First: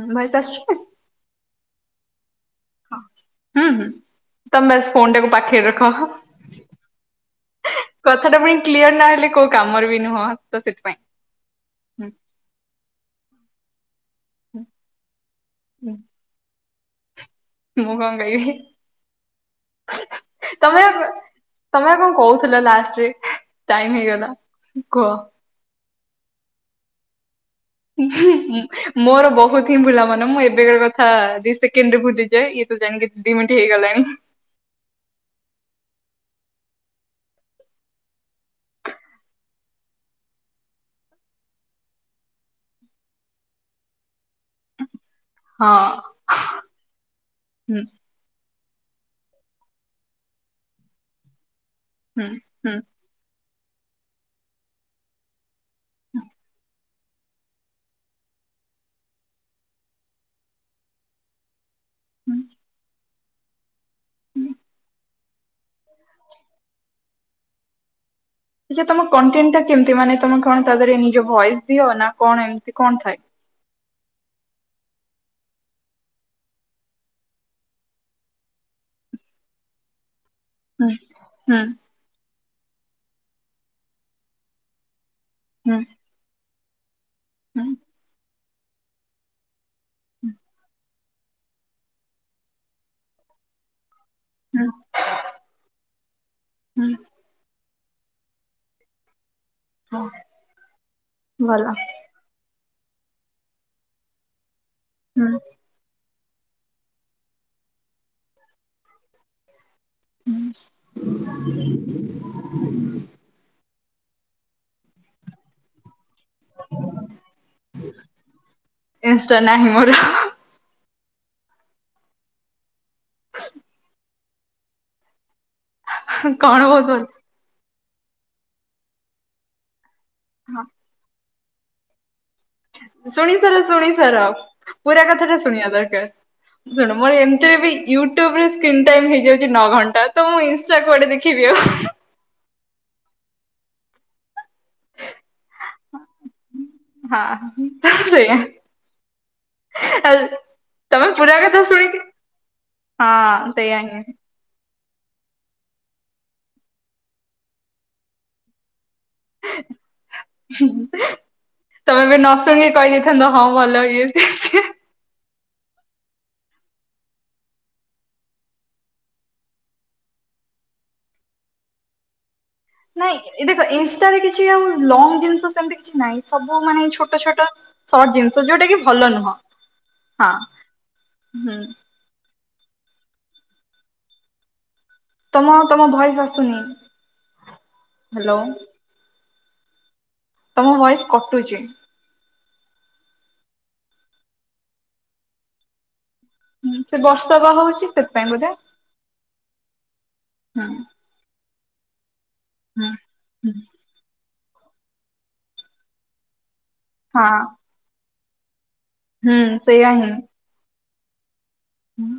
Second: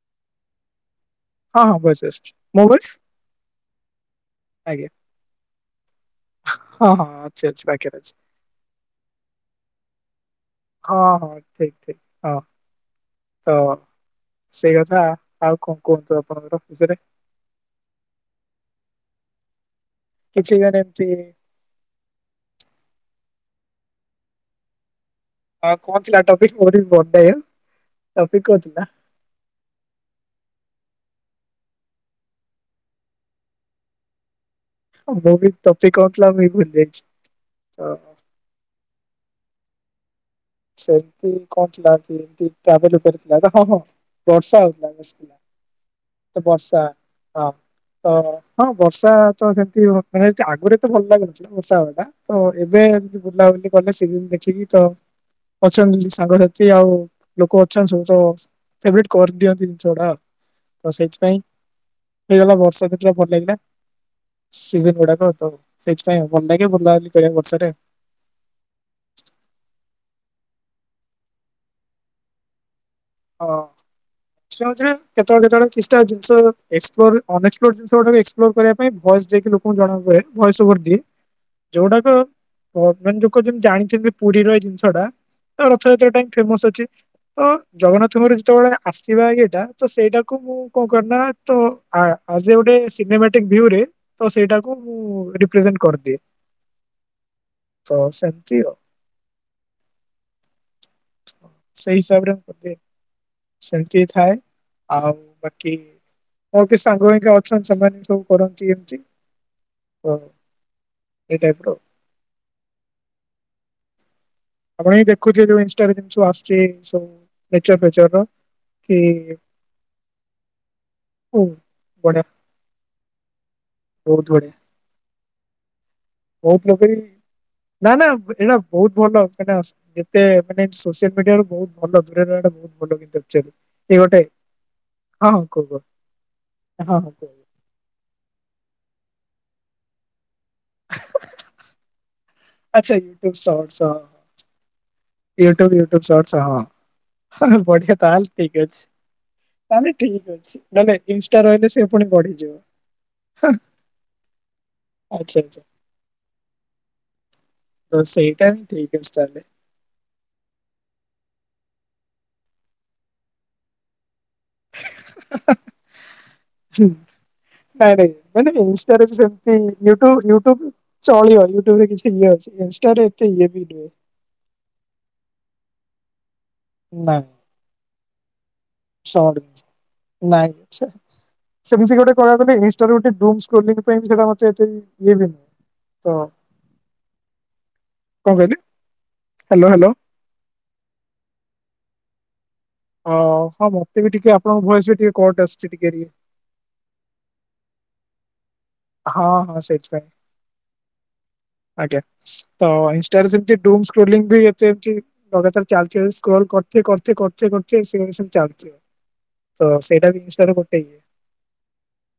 ମୋ ଭଏସ ଆସୁଚି? ହଁ ହଁ ଭଏସ୍ ଆସୁ। ମୋ ହଁ ହୁଁ ହୁଁ ତମେ ବାଶ୍ ଆଜ୍ଞା ଫୋନ୍ ଟାକୁ ପାଖେରେ ରଖ। ହଁ ହଁ ଅଛି ଅଛି ପାଖରେ ଅଛି କଥାଟା ପୁଣି କ୍ଲିୟର୍ ନ ହଲେ କୋଉ କାମରେ ବି ନୁହଁ ତ ହଁ ସେଥିପାଇଁ। ହଁ ଠିକ୍ ଠିକ୍ ହଁ ତ ସେଇ କଥା ଆଉ କଣ କୁହନ୍ତୁ ଆପଣଙ୍କର ପଝରୋ [unintelligible] ମୁଁ କଣ କଇବି? କିଛି ମାନେ ତମେ ଆଉ ଏମିତି ତମେ ଏକା କଣ କହୁଥିଲ ଲାଷ୍ଟରେ ଟାଇମ ହେଇଗଲା କୁହ। ହଁ କଣ ଥିଲା ଟପିକ ମୋରି [unintelligible] ହୁଁ ମୋର ବହୁତ ହି ଭୁଲା ମନ ମୁଁ ଏବେ କ କ ହଁ ଦି ସେକଣ୍ଡରେ ଭୁଲି ଯାଏ ଇଏ ତ ଜାଣିକି ଦିଇ ମିିନଟ ହେଇଗଲାଣି। ମୋର ବି ଟପିକ କଣ ଥିଲା ମୁଁ ବି ଭୁଲିଯାଇଛି ତ ସେମତି କଣ ଥିଲା କି ଏମତି ଟ୍ରାଭେଲ ଉପରେ ଥିଲା ବା ହଁ ହଁ ବର୍ଷା ହଉଥିଲା। ହଁ ତ ବର୍ଷା ହଁ ହୁଁ ତ ହଁ ବର୍ଷା ତ ସେମିତି [unintelligible] ଆଗରୁ ଏତେ ଭଲ ଲାଗୁନଥିଲା। ବର୍ଷା ହବଟା ହୁଁ ତ ହୁଁ। ଏବେ ଯଦି ବୁଲାବୁଲି କଲେ ସିଜିନ ଦେଖିକି ତ ଅଛନ୍ତି କିଛି ସାଙ୍ଗସାଥି ଆଉ ଲୋକ ଅଛନ୍ତି ସବୁ ତ ଫେବରେଟ୍ କରିଦିଅନ୍ତି ଜିନିଷ ଗୁଡା ତ ସେଇଥିପାଇଁ। ହେଇଗଲା ବର୍ଷା ଦିନ ଭଲ ଲାଗିଲା ସିଜନ୍ ଗୁଡାକ। ତ ସେଇଥିପାଇଁ ଭଲ ଲାଗେ ବୁଲାବୁଲି କରିଆକୁ ବର୍ଷାରେ। ଆଛା ତମ କଣ୍ଟେଣ୍ଟ୍ ଟା କେମିତି ମାନେ ତମେ କଣ ତା ଦେହରେ ନିଜ ଭଏସ୍ ଦିଅ ନା କଣ ଏମତି? କଣ ଥାଏ? ଜାଣିଚ ନା କେତେଳେ କେତେବେଳେ କିଛି ଟା ଜିନିଷ ଏକ୍ସପଲୋର ଅନଏକ୍ସପ୍ଲୋର୍ସ୍ ଜିନିଷ ଗୁଡାକ ଏକ୍ସପ୍ଲୋର୍ର କରିବା ପାଇଁ ଭଏସ ଯାଇକ କି ଲୋକଙ୍କୁ ଜଣା ହୁଏ ହୁଁ ଭଏଶୱର୍ଦୀ ହୁଁ ଯୋଉଡାକ ଅ ମାନେ ଲୋକ ଯେମତି ଜାଣିଛନ୍ତି ପୁରୀର ଏଇ ଜିନିଷଟା ହୁଁ। ରଥଯାତ୍ରା ଟା ହିଁ ଫେମସ୍ ଅଛି ତ ହୁଁ ଜଗନ୍ନାଥଙ୍କର ଯେତେବେଳେ ଆସିବା ଇଏଟା ତ ସେଇଟାକୁ ମୁଁ କଣ କରିନା ତ ଆ ଆଜ ଏ ଗୋଟେ ସିନେମାଟିକ ଭ୍ୟୁ ରେ ତ ହୁଁ ସେଇଟାକୁ ମୁଁ ରିପ୍ରେଜେଣ୍ଟ କରିଦିଏ। ହୁଁ ତ ସେମତି ଆଉ। ହଁ। ଭଲ ସେଇ ହିସାବରେ ବୋଧେ ସେମତି ଥାଏ। ଆଉ ହୁଁ ବାକି କୁହନ୍ତି ସାଙ୍ଗ ଏଇକା ଅଛନ୍ତି ସେମାନେ ସବୁ କରନ୍ତି ଏମିତି ତ ଏଇ ଟାଇପ ର ହୁଁ। ଆପଣ ବି ଦେଖୁଚ ଯୋଉ ଇନଷ୍ଟା ଭିତ୍ ସ ଆସଛି ସ ନେଚର ଫେଚର କି ହ ଓ ବଢ଼ିଆ ହ ବହୁତ ବଢିଆ। ବହୁତ କଣ ଲୋକ ବି କହୁଛନ୍ତି? ନା ନା ଏଇଟା ବହୁତ ଭଲ ସେ ଯେତେ ହଁ ମାନେ ସୋସିଆଲ ମିଡିଆ ର ବହୁତ ଭଲ। ଦୂରରେ ରହିବାଟା ବହୁତ ଭଲ କିନ୍ତୁ ଶୁଣି ଆକ୍ଚୁଆଲି ସାର ଶୁଣି ଏଇ ଗୋଟେ ସାର ପୁରା କଥା ହଁ ଟା ହଁ କୁହ ଶୁଣିବା କୁହ ଦରକାର। ଶୁଣ ହଁ ହଁ ମୋର କୁହ ଏମିତିରେ ବି ୟୁଟ୍ୟୁବରେ ସ୍କ୍ରିନ୍ ଟାଇମ୍ ହେଇଯାଉଛି ନଅ ଘଣ୍ଟା। ତ ମୁଁ ଇନଷ୍ଟା କୁଆଡେ ଦେଖିବି ଆଉ। ଆଚ୍ଛା YouTube shorts YouTube YouTube shorts ହଁ ବଢିଆ ତାହାଲେ ଠିକ ଅଛି। ତାହେଲେ ଆଉ ଠିକ ଅଛି ନହଲେ ତମେ ପୁରା ଇନଷ୍ଟା କଥା ରହିଲେ ସେ ଶୁଣିକି ପୁଣି ବଢିଯିବ। ହଁ ସେଇୟା ହିଁ। ଆଚ୍ଛା ଆଚ୍ଛା। ତ ସେଇଟା ଠିକ୍। ହି ହିଁ ହା। ତମେବି ନ ଶୁଣିକି କହିଦେଇଥାନ୍ତ ହଁ ଭଲ ଇଏ ହେଇଚି ହା ହା ହା ହୁଁ। ନାଇଁ ନାଇଁ ନାଇ ଇନଷ୍ଟାରେ ସେମତି ୟୁଟ୍ୟୁବ ୟୁଟ୍ୟୁବ ଚଳିବ ୟୁଟ୍ୟୁବ ରେ କିଛି ଇଏ ଅଛି ଇନଷ୍ଟାରେ ଏତେ ନାଇଁ ଇଏ ବି ଦେଖ ନୁହେଁ ଇନଷ୍ଟାରେ କିଛି ଆଉ ଲଙ୍ଗ ଜିନିଷ ସେମିତି କିଛି ନାଇଁ ସବୁ ମାନେ ଛୋଟ ଛୋଟ ଶର୍ଟ ଜିନିଷ ଯୋଉଟା କି ଭଲ ନୁହଁ ଶର୍ଟ ହଁ ନାଇଁ ହୁଁ ସେମିତି ଗୋଟେ କଣ କହିବାକୁ ଗଲେ ଇନ୍ଷ୍ଟା ରେ ଗୋଟେ ଡୂମ୍ସ୍ ଖୋଲିବାପାଇଁ ସେଟା ମତେ ଏତେ ବି ଇଏ ନୁହେଁ ତମ ତମ ତ ଭଏସ ଆସୁନି। କଣ ହ୍ୟାଲୋ କହିଲେ ହ୍ୟାଲୋ ହ୍ୟାଲୋ। ତମ ଭଏସ କଟୁଛି। ଓ ହଁ ମତେ ବି ଟିକେ ଆପଣଙ୍କ ଭଏସ ବି ଟିକେ କଟ୍ ଆସୁଛି ଟିକେ ଟିକେ ହଁ ସେ ବର୍ଷା ବା ହଉଛି ସେଥିପାଇଁ ବୋଧେ ହଁ ହଁ ସେଥିପାଇଁ ହୁଁ ଆଜ୍ଞା। ତ ହୁଁ ଇନଷ୍ଟାରେ ହୁଁ, ସେମିତି ଡୂମ୍ସ ଟ୍ରୋଲିଂ ବି ଏତେ ଏମିତି ଲଗାତାର ଚାଲିଚି ସ୍କ୍ରଲ କରତେ କରତେ ହଁ କରତେ ସେ ସେମିତି ଚାଲିଛି ହୁଁ ତ ସେଇଟା ଜିନିଷ ଗୋଟେ ଇଏ ହୁଁ।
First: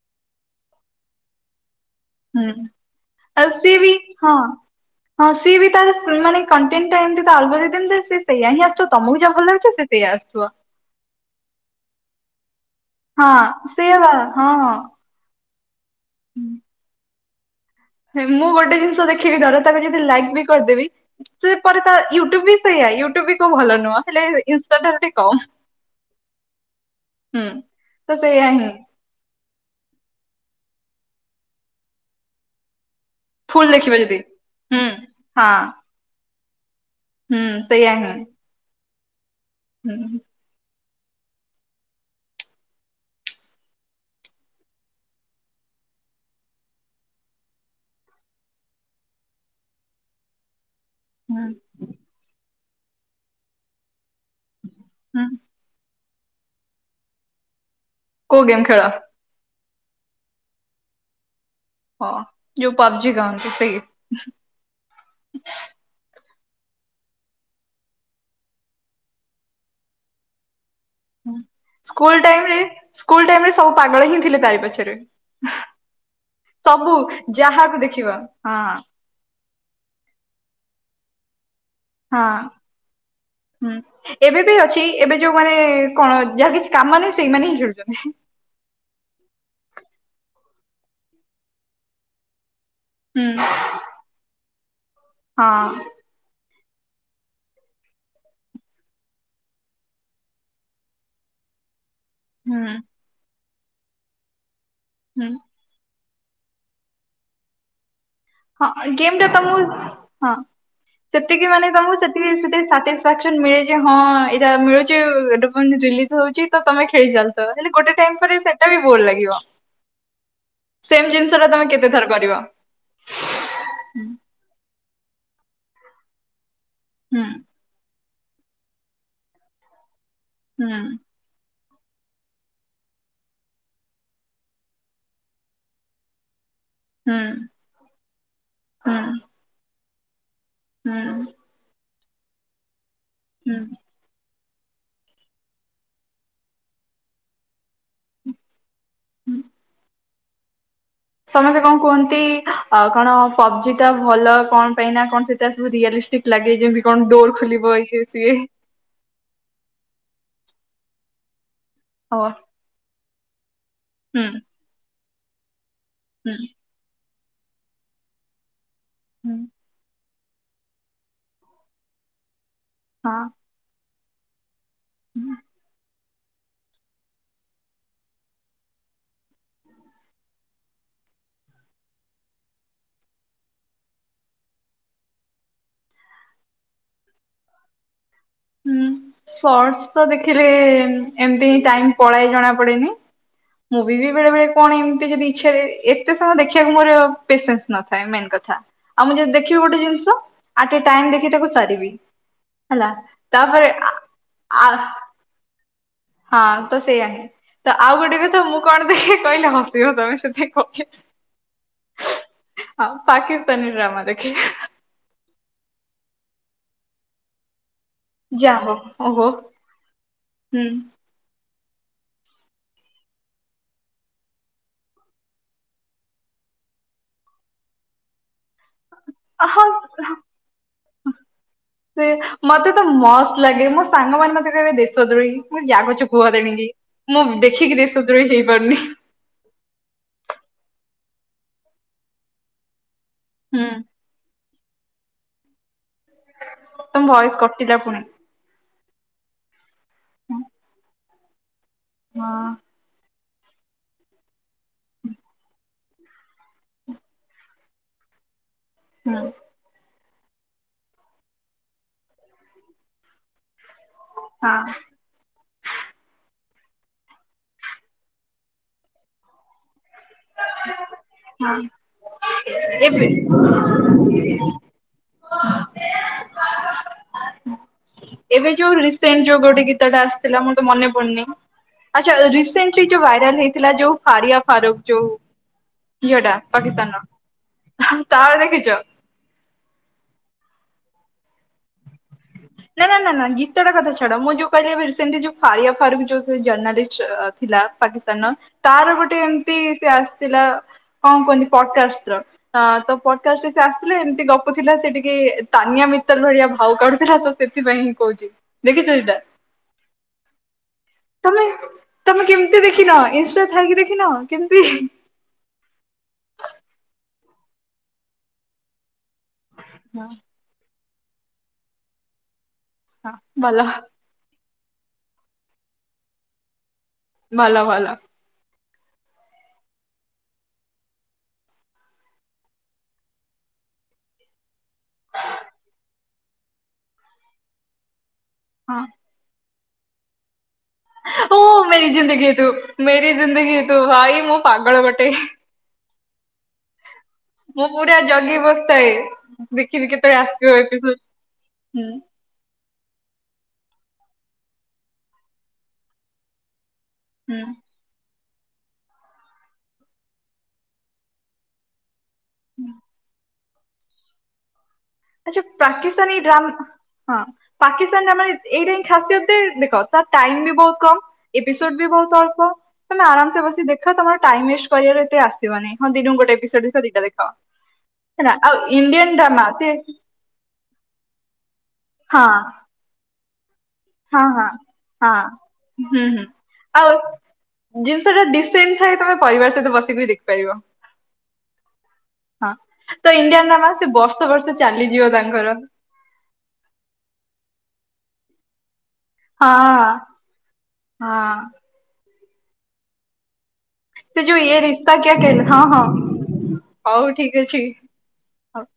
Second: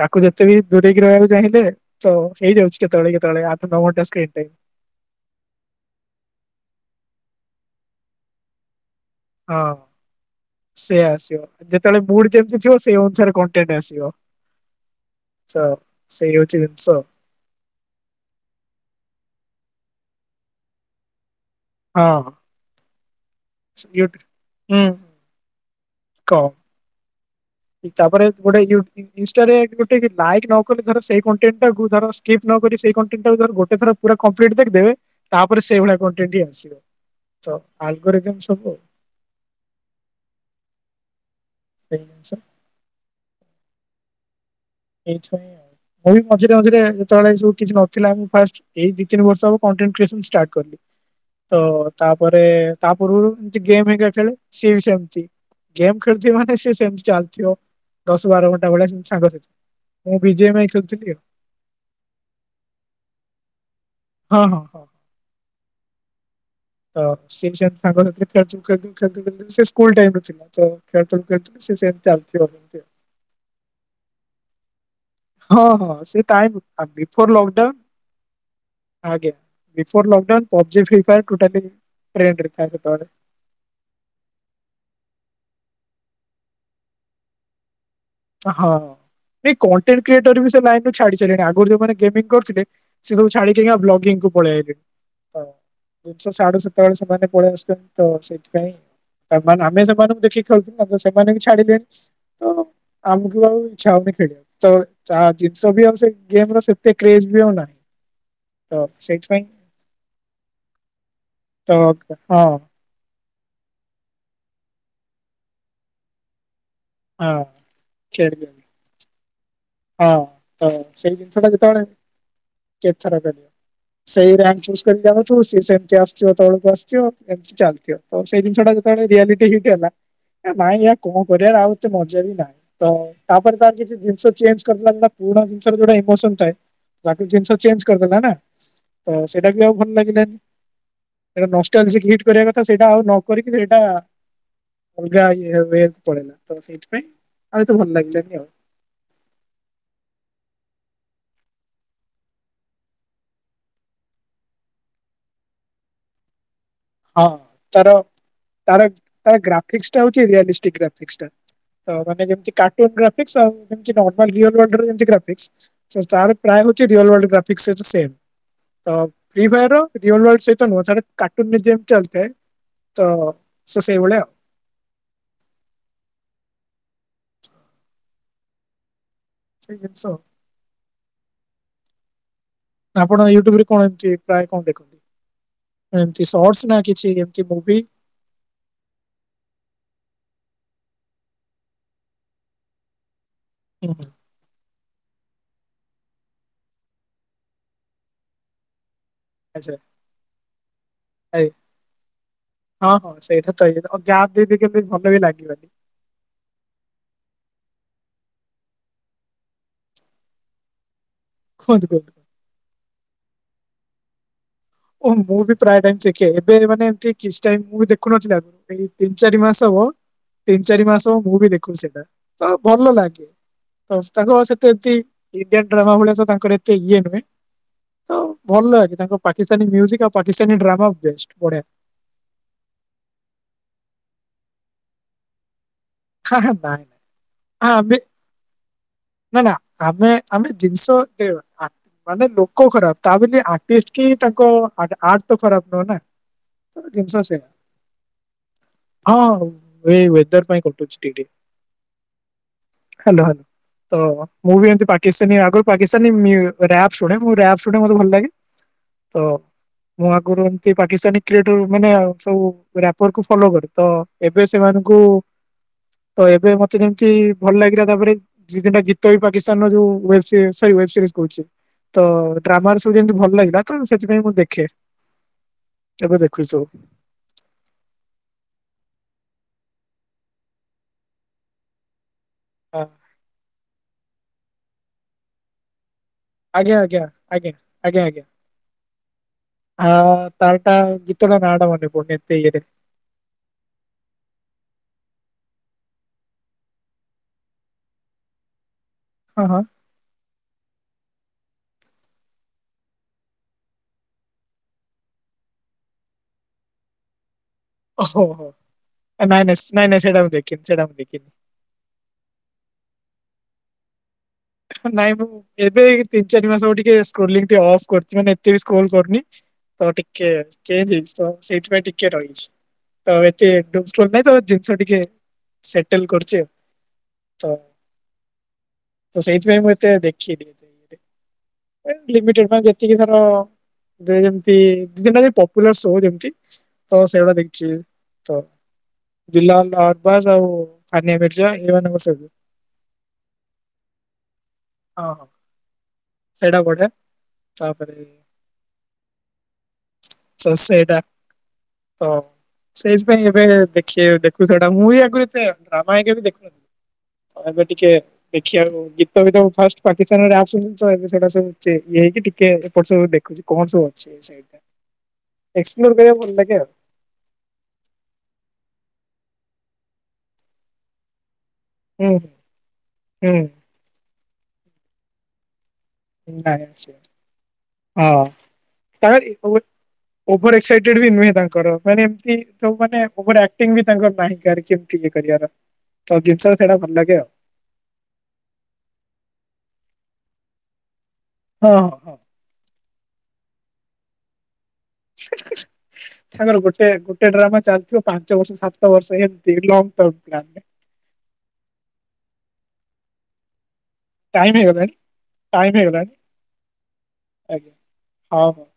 ତାକୁ ଯେତେ ବି ଦୂରେଇକି ରହିବାକୁ ଚାହିଁଲେ ତ ହୁଁ ହେଇଯାଉଛି କେତେବେଳେ କେତେବେଳେ ଆଉ ଆଠ ସିଏ ନଅ ବି ଘଣ୍ଟା ସ୍କ୍ରିନ୍ ହଁ ଟାଇମ୍ ହଁ ସିଏ ବି ତାର ସ୍ ମାନେ କଣ୍ଟେଣ୍ଟ ଟା ଏମତି ଆଲବମରେ ମିତି ସେଇହିଁ ଆସୁଥିବ ତମକୁ ଯାହା ଭଲ ଲାଗୁଚି ସେ ସେଇଆ ଆସୁଥିବ ସେଇଆ ଆସିବ ଯେତେବେଳେ ମୁଡ ଯେମତି ଥିବ ସେଇ ଅନୁସାରେ ହଁ କଣ୍ଟେଟ ସେଇଆ ଆସିବ। ବା ହଁ ହଁ ଚା ସେଇ ହୋଉଛି ଜିନିଷ ମୁଁ ଗୋଟେ ଜିନିଷ ଦେଖିବି ଧର ତାକୁ ଯଦି ଲାଇକ୍ ବି କରିଦେବି ସେ ପରେ ତ ହଁ ୟୁଟ୍ୟୁବ ବି ସେଇଆ ୟୁଟ୍ୟୁବ ବି କୋଉ ଭଲ ନୁହଁ ହେଲେ ଇନଷ୍ଟା ଟା କମ୍ କ ହୁଁ। ତ ତାପରେ ସେଇଆ ଗୋଟେ ହିଁ ୟୁଟ୍ୟୁବ ଇନଷ୍ଟାରେ ଗୋଟେ ଲାଇକ ନ ହିଲି ଧର ସେଇ କଣ୍ଟେଣ୍ଟ ଟାକୁ ଧର ସ୍କିପ ନ କରି ସେଇ କଣ୍ଟ ଣ୍ଟେ ଟାକୁ ଧର ଫୁଲ ଗୋଟେ ଥର ଦେଖିବ ପୁରା ଯଦି କଂପ୍ଲିଟ୍ ହୁଁ କରିଦେବେ ହଁ ତାପରେ ସେଇଭଳିଆ ଆସିବ କଣ୍ଟେଣ୍ଟ ହିଁ ଆସିବ। ହୁଁ ତ ସେଇଆ ହିଁ। ଆଲଗରେ କେମ ସବୁ ହୁଁ। ସେଇ ସ [unintelligible] ଏଇ ମଝିରେ ମଝରେ ଯେତେବେଳେ ସବୁ କିଛି ନଥିଲା ମୁ ଫାଷ୍ଟ ଏଇ ଦିଇ ତିନି ବର୍ଷ ହବ କଣ୍ଟେଣ୍ଟ କ୍ରିଏସନ ଷ୍ଟାର୍ଟ କଲି। ହୁଁ ତ ତାପରେ ତା ପୂର୍ବରୁ ଏମତି ଗେମ ହେଇ ସେ ସେମତି ହୁଁ ଗେମ ଖେଳୁଥିବେ ମାନେ ସେ ସେମତି ଚାଲଥିବ। ଦଶ କୋଉ ବାର ଗେମ୍ ଘଣ୍ଟା ଖେଳ ଭଳିଆ ସାଙ୍ଗ ମୁଁ ବିଜେ ପାଇଁ ଖେଳୁଥିଲି। ହଁ ଯୋଉ ପାବଜି ଗାନନ୍ତି ସେଇ। ହଁ ହଁ ହଁ ହ ହଁ ସେ ବି ସାଙ୍ଗ ସାଥି ରେ ଖେଳୁଥିବି ଖେଳୁ ଥିବି ସେ ସ୍କୁଲ ଟାଇମ ରେ ଥିଲା। ଖେଳୁଥିଲୁ ଖେଳୁଥିଲୁ ସେ ସେମିତି ସ୍କୁଲ ଟାଇ ଚାଲିଥିବ ଏମିତି ଆଉ। ସ୍କୁଲ ଟାଇମରେ ସବୁ ପାଗଳ ହିଁ ଥିଲେ ତାରି ପଛରେ ହଁ ହଁ ସେ ଟାଇ ସବୁ ବିଫୋର ଲକ ଯାହାକୁ ଦେଖିବ ହଁ ଡାଉନ ଆଜ୍ଞା before lockdown PUBG free fire ହଁ ଟ୍ରେଣ୍ଡରେ ଥାଏ ସେତେବେଳେ ହୁଁ ଏବେ ବି ଅଛି ଏବେ ଯୋଉଁ ମାନେ କଣ ଯାହା କିଛି କାମ ନ ନାହିଁ ସେଇମାନେ ହିଁ ଖେଳୁଛନ୍ତି। ହଁ ନାଇଁ କଣ୍ଟେଣ୍ଟ କ୍ରିଏଟର ବି ସେ ଲାଇନ ରୁ ଛାଡି ସାରିଲଣି ଆଗରୁ ଯୋଉଁମାନେ ଗେମିଙ୍ଗ କରୁଥିଲେ ସେ ସବୁ ହୁଁ। ଛାଡିକ ଦେଇକିନା ବ୍ଲଗିଙ୍ଗ କୁ ପଳେଇ ଆଇଲେଣି ହଁ [unintelligible] ତବେଳେ ସେମାନେ ପଳେଇ ଆସୁଛନ୍ତି ତ ସେଇଥିପାଇଁ ଆମେ ସେମାନଙ୍କୁ ଦେଖିକି ଖେଳୁ ସେମାନେ ବି ଛାଡିଲେନି ହୁଁ। ବା ଇଛା ଖେଳିବା ହୁଁ ଜିନିଷ [unintelligible] ଗେମ ସେତେ କ୍ରେଜ [unintelligible] ହଁ ଗେମ୍ ଟା ସେଇଥିପାଇଁ ତମ ହଁ ସେତିକି ତ ମାନେ ତମକୁ ହଁ ସେତିକି ହଁ ଏଇଟା ମିଳୁଛି ଏଇଟା ରିଲିଜ ହଉଛି। ତମେ ଖେଳି ହଁ ଚାଲିଥିବ ତ ଗୋଟେ ଟାଇମ ପରେ ଖେଳିବି ସେଟା ବି ବୋର ଲାଗିବ। ହଁ ତ ସେମ ସେଇ ଜିନିଷ ଟା ତମେ ଯେତେବେଳେ କେତେ [unintelligible] [unintelligible] ଥର କରିବ। ହୁଁ ଚାଲି ଥିବ ତ ହୁଁ ସେଇ ଜିନିଷଟା ଯେତେବେଳେ ରିଆଲିଟି ହିଟ୍ ହେଲା ହୁଁ ନାଇଁ କଣ କରିବାର ଆଉ ଏତେ ମଜା ବି ନାହିଁ ତ ତାପରେ ତ କିଛି ଜିନିଷ ଚେଞ୍ଜ [unintelligible] ପୁରୁଣା ଜିନିଷରେ ଇମୋସନ୍ ଥାଏ। ହୁଁ ବାକି ଜିନିଷ ଚେଞ୍ଜ କରିଦେଲା ନା ତ ସେଇଟା ବି ଆଉ ଭଲ ଲାଗିଲାନି। ହୁଁ ସେଟା ନଷ୍ଟ ହେଲେ ସେ ହିଟ କରିବା କଥା ସେଇଟା ଆଉ ନକରିକି ହୁଁ ହେଇଟା ଅଲଗା ଇ ପଳେଇଲେ ତ ସେଇଥିପାଇଁ ଆଉ ତ ଭଲ ଲାଗିଲାନି ଆଉ। ହୁଁ ସମସ୍ତେ କଣ କୁହନ୍ତି କଣ ପବଜି ଟା ଭଲ କଣ ପାଇଁ ନା କଣ ସେଟା ସବୁ ରିୟଲି ଠିକ ଲାଗେ ଯେମିତି କଣ ହଁ ଡୋର ଖୋଲିବ ତାର ଇଏ ସିଏ ତାର ତାର ଗ୍ରାଫିକ୍ସ ଟା ହଉଛି ରିୟା ହଁ [unintelligible] କାର୍ଟୁନ ଗ୍ରାଫିସ ହୁଁ ହୁଁ ହୁଁ [unintelligible] [unintelligible] ରିୟଲ ଲାଇଫ ସହ ନୁହେଁ ସେ କାର୍ଟୁନ ଚାଲିଥାଏ ତ ସେସବୁ ଭଳିଆ। ହୁଁ ସେଇ ଜିନିଷ ଆପଣ ୟୁଟ୍ୟୁବ ରେ କଣ ଏମିତି ପ୍ରାୟ କଣ ଦେଖନ୍ତି। ଏମିତି ସଟ ନା କିଛି ଏମିତି ମୁଭି? ହୁଁ ସଟ ତ ଦେଖିଲେ ଏମତି ଟାଇମ ପଳାଏ ଜଣା ପଡ଼େନି। ମୁଭି ବେଳେ ବେଳେ କଣ ଏମିତି ଯଦି ଇଛା ଏତେ ସମୟ ଦେଖିବାକୁ ମୋର ପେସେସ ନଥାଏ ମେନ କଥା। ଆଉ ମୁଁ ଯଦି ଦେଖିବି ଆଚ୍ଛା ଗୋଟେ ଜିନିଷ ଆ ଟେ ଟାଇମ ଦେଖି ଏ ତାକୁ ସାରିବି। ହେଲା ହଁ ହଁ ସେଇଟା ତ ତାପରେ ହେଇଯ ଆଉ ଗ୍ୟାପ ଦେଇ ଆ ଦେଇ ଭଲ ଆ ବି ଲାଗିବନି। ହଁ ତ ସେଇୟା ହିଁ ତ ଆଉ ଗୋଟେ କଥା ମୁ କରିଦେବି କହିଲେ ହସିବ ତମେ ସେଥି କ ଖୋଜ କର। ପାକିସ୍ତାନୀ ଡ୍ରାମା ଦେଖେ। ଓ ମୁଁ ବି ପ୍ରାୟ ଟାଇମ ଶିଖେ ଏବେ ମାନେ ଏମତି କିଛି ଟାଇମ୍ ମୁଁ ବି ଦେ ଦେଖୁନଥିଲା ଯାହା ଆଗରୁ ହଉ ଏଇ ତିନି ଓହୋ ଚାରି ମାସ ହବ ହୁଁ ତିନି ଚାରି ମାସ ହ ମୁଁ ବି ଦେ ଖୁଚି ସେଟା ତ ଭଲ ଲାଗେ। ତ ତାଙ୍କ ସେତେ ଏମତି ଇଣ୍ଡିଆନ୍ ଡ୍ରାମା ଭଳିଆ ତ ତାଙ୍କର ଏତେ ଇଏ ନୁହେଁ। ତ ଭଲ ଲାଗେ ତାଙ୍କ ପାକିସ୍ତାନୀ ମ୍ୟୁଜିକ ଆଉ ହଁ ପାକିସ୍ତାନୀ ଡ୍ରାମା ବେଷ୍ଟ ବଢିଆ। ସେ ମତେ ତ ମସ୍ତ ଲାଗେ ମୋ ସାଙ୍ଗ ମାନେ ମତେ ଏବେ ଦେଶ ଦ୍ରୋହୀ ମୁଁ ଜା କହୁଚ କୁହ ହାଁ ହାଁ ଦେଣିକି ନାଇଁ। ହଁ ମୁଁ ଦେଖିକି ଆମେ ଦେଶ ଦ୍ରୋହୀ ହେଇପାରୁନି। ନା ନା ଆମେ ଆମେ ଜିନିଷ ଦେବା ମାନେ ଲୋକ ଖରାପ। ତାବୋଲି ହୁଁ ଆଟିଷ୍ଟ କି ତାଙ୍କ ଆଟ ଆର୍ଟ ତ ଖରାପ ନୁହଁ ନା। ତ ତମ ଜିନିଷ ଭୟସ ସେଇଆ। କଟିଲା ପୁଣି। ହଁ ହଁ ଏ ୱେଦର ପାଇଁ କଟୁଛି ଟିକେ। ହଁ। Hello hall. ତ ମୁଁ ବି ଏମିତି ପାକିସ୍ତାନୀ ଆଗରୁ ପାକିସ୍ତାନୀ ମୀୟୁ ରାବ ଶୁଣେ ମୁଁ ରାବ ଶୁଣେ ମତେ ଭଲ ଲାଗେ। ତ ହଁ। ମୁଁ ଆଗରୁ ଏତି ପାକିସ୍ତାନୀ କ୍ରେଟ ମାନେ ସବୁ ରାପର କୁ ଫଲୋ କରେ। ତ ଏବେ ହଁ ସେମାନଙ୍କୁ ତ ଏବେ ମତେ ଯେମିତି ଭଲ ଲାଗିଲା ତାପରେ। ସେ ତିନିଟା ଗୀତ ବି ପାକିସ୍ତାନର ଯୋଉ ୱେବ୍ବସି ୱପ୍ସୀ କରୁଛି। ହଁ। ତ ଡ୍ରାମାରେ ସବୁ ଏବେ ଏମିତି ଭଲ ଲାଗିଲା ତ ମୁ ସେଥିପାଇଁ ମୁଁ ଦେଖେ। ଏବେ ଦେଖୁଛି ସବୁ। ଏବେ ଯୋଉ ରିସେଣ୍ଟ ଯୋଉ ଗୋଟେ କି ସେଟା ଆସିଥିଲା ମୁଁ ତ ମନେ ପଡୁନି ଆଚ୍ଛା ରିସେଣ୍ଟଲି ହଁ ଯୋଉ ଭାଇରାଲ ହେଇଥିଲା ଯୋଉ ହାରିଆ ଫାରୁଖ ଯଉ। ଝିଅ ଟା ଆଜ୍ଞା ଆଜ୍ଞା ପାକିସ୍ତାନର ତାର ଦେଖିଛ? ହଁ ତାରଟା ଗୀତ ଟା ନା ଟା ମନେ ପଡୁନି। ଏତେ ଇଏରେ ନା ନା ନା ନା ଗୀତଟା କଥାଛାଡ ମୁ ଯୋଉ କହିଲି ଏବେ ରିସେଣ୍ଟଲି ଯୋଉ ଫାରିଆ ଫାରୁଖ ଯୋଉ ଜର୍ଣାଲିଷ୍ଟ ଥିଲା ପାକିସ୍ତାନର ତାର ଗୋଟେ ହଁ ହଁ। ଏମିତି ସେ ଆସିଥିଲା। କଣ କୁହନ୍ତି ପଡକାଷ୍ଟ ର ତ ପଡକାଷ୍ଟରେ ସେ ଆସିଥିଲେ ଏମିତି ଗପୁ ଥିଲା ସେ ଟିକେ ତାନିଆ ମୀ ଉତଲ ଭଳିଆ ଭାଉ କା ଥିଲା ତ। ସେଥିପାଇ ହିଁ କହୁଛି ଓହୋ ଦେଖିଛ ଏଇଟା? ନାଇଁ ନାଇଁ ନାଇଁ ନାଇଁ ସେଇଟା ମୁଁ ଦେଖିନି ସେଇଟା ମୁଁ ଦେଖିନି ତମେ ତମେ କେମିତି ଦେଖିନ ଇନ୍ଷ୍ଟା ଥାଇକି ବି ନାଇଁ ମୁଁ ଏବେ ତିନି ଚାରି ମାସ ଟିକେ ସ୍କ୍ରଲିଂ ଟିକେ ଅଫ୍ କରୁଛି ମାନେ ଏତେ ବି ସ୍କ୍ରୋଲ କରୁନି। ତ ହଁ ଟିକେ ଚେଞ୍ଜ ହେଇଛି ତ ସେଇଥିପାଇଁ ଟିକେ ରହିଛି। ହଁ। ତ ଏତେ ଭଲ ଇନଷ୍ଟଲ ନାଇଁ ତ ଜିନିଷ ଟିକେ ସେଟଲ କରୁଛି ଆଉ। ତ ଭଲ ଭଲ। ତ ସେଇଥିପାଇଁ ମୁଁ ଏତେ ଦେଖିନୀ ଏ ଲିମିଟେଡ ପାଇଁ ଯେତିକିଧର ଦେ ଯେମତି ଦି ପପୁଲାର ଶୋ ଯେମତି ତ ସେଇଗୁଡା ଦେଖିଛି। ହ ହଁ ଦିଲଲ ଅବାଜ ଆଉ। ଆନିଆ ଓ ମିର୍ଜା ମେରି ଏଇମାନଙ୍କ ଜିନ୍ଦଗି ସହିତ ହେ ତୁ ମେରି ଜିନ୍ଦଗୀ ହେ ତୁ। ଭାଇ ମୁଁ ପାଗଳ ଗୋଟେ। ହଁ ହଁ ସେଇଟା ବଢିଆ ମୁଁ ପୁରା ତାପରେ ଜଗି ବସିଥାଏ ଦେଖିବି କେତେବେଳେ ତ ଆସିବ ଏପିସୋ ସେଇଟା ହୁଁ। ତ ସେଇଥିପାଇଁ ଏବେ ଦେଖ ଦେଖୁ ସେଟା ମୁଁ ବି ଆଗରୁତେ ଡ୍ରାମା ଆଜ୍ ବି ହୁଁ ଦେଖୁନଥିଲି। ଏବେ ଟିକେ ଦେଖିବାକୁ ଗୀତ ଫିତ ଫାଷ୍ଟ ପାକିସ୍ତାନରେ ଆସୁନ ତ ଏବେ ସେଇଟା ସୁଛି। ଇଏ ହେଇକି ଟିକେ ଏପଟ ସବୁ ଦେଖୁଛି କଣ ସବୁ ଅଛିଇ। ଆଛା ପାକିସ୍ତାନ ଡ୍ରାମ ହଁ ପାକିସ୍ତାନ ଡ୍ରାମ ଏଇଟା ହିଁ ଖାସିତ। ତେ ଦେଖ ତ ଟାଇମ ବି ବହୁତ କମ୍ ଏପିସୋଡ ବି ହୁଁ ବହୁତ ଅଳ୍ପ ତମେ ହୁଁ ଆରାମସେ ବସି ଦେଖ ତମର ଟାଇମ ୱେଷ୍ଟ କରିବାରେ ଏତେ ଆସିବନି। ହଁ ଦିନ କୁ ଗୋଟେ ନାଇଁ ଏପିସୋଡ ସେ ଦିଟା ଦେଖ ହଁ ହେଲା ଆଉ ଇଣ୍ଡିଆନ ତାପରେ ଡ୍ରାମା ସେ ଓଭର ଏକ୍ସାଇଟେଡ ବି ନୁହେଁ ତାଙ୍କର ମାନେ ହଁ ଏମତି ଯୋଉ ମାନେ ଓଭରରିୟା ଟିଙ୍ଗି ତାଙ୍କର ହଁ ନାହିଁ ହଁ ଚାରି ଚେମତି ଇଏ ହଁ କରିବାର ତ ଜିନିଷ ସେଇଟା ଭଲଲାଗେ ଆଉ। ଜିନିଷଟା ଡିସେଣ୍ଟଥାଏ ତମେ ପରିବାର ସହିତ ବସିକି ବି ଦେଖିପାରିବ। ହଁ ହ। ହଁ ତ ଇଣ୍ଡିଆରନା ସେ ବର୍ଷେ ବର୍ଷେ ହିଁ ହିଁ ତାପରେ ଗୋଟେ ଗୋଟେ ଡ୍ରାମା ଚାଲିଥିବ ପାଞ୍ଚ ବର୍ଷ ସାତ ତ ବର୍ଷ ଏମିତି ହଁ ଲଙ୍ଗ ଟମ୍ କ୍ଲାପ୍ ରେ। ହଁ ସିଏ ଯୋଉ ୟେ ଟାଇମ ହେଇଗଲାଣି ରିସ୍ତା କ୍ୟା କେହେ ଲା ହଁ ଟାଇମ ହଁ। ହେଇଗଲାଣି ହଉ ଠିକଅଛି ଆଜ୍ଞା ହଉ।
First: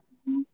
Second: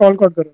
କଲ୍ କଟ କରନ୍ତୁ।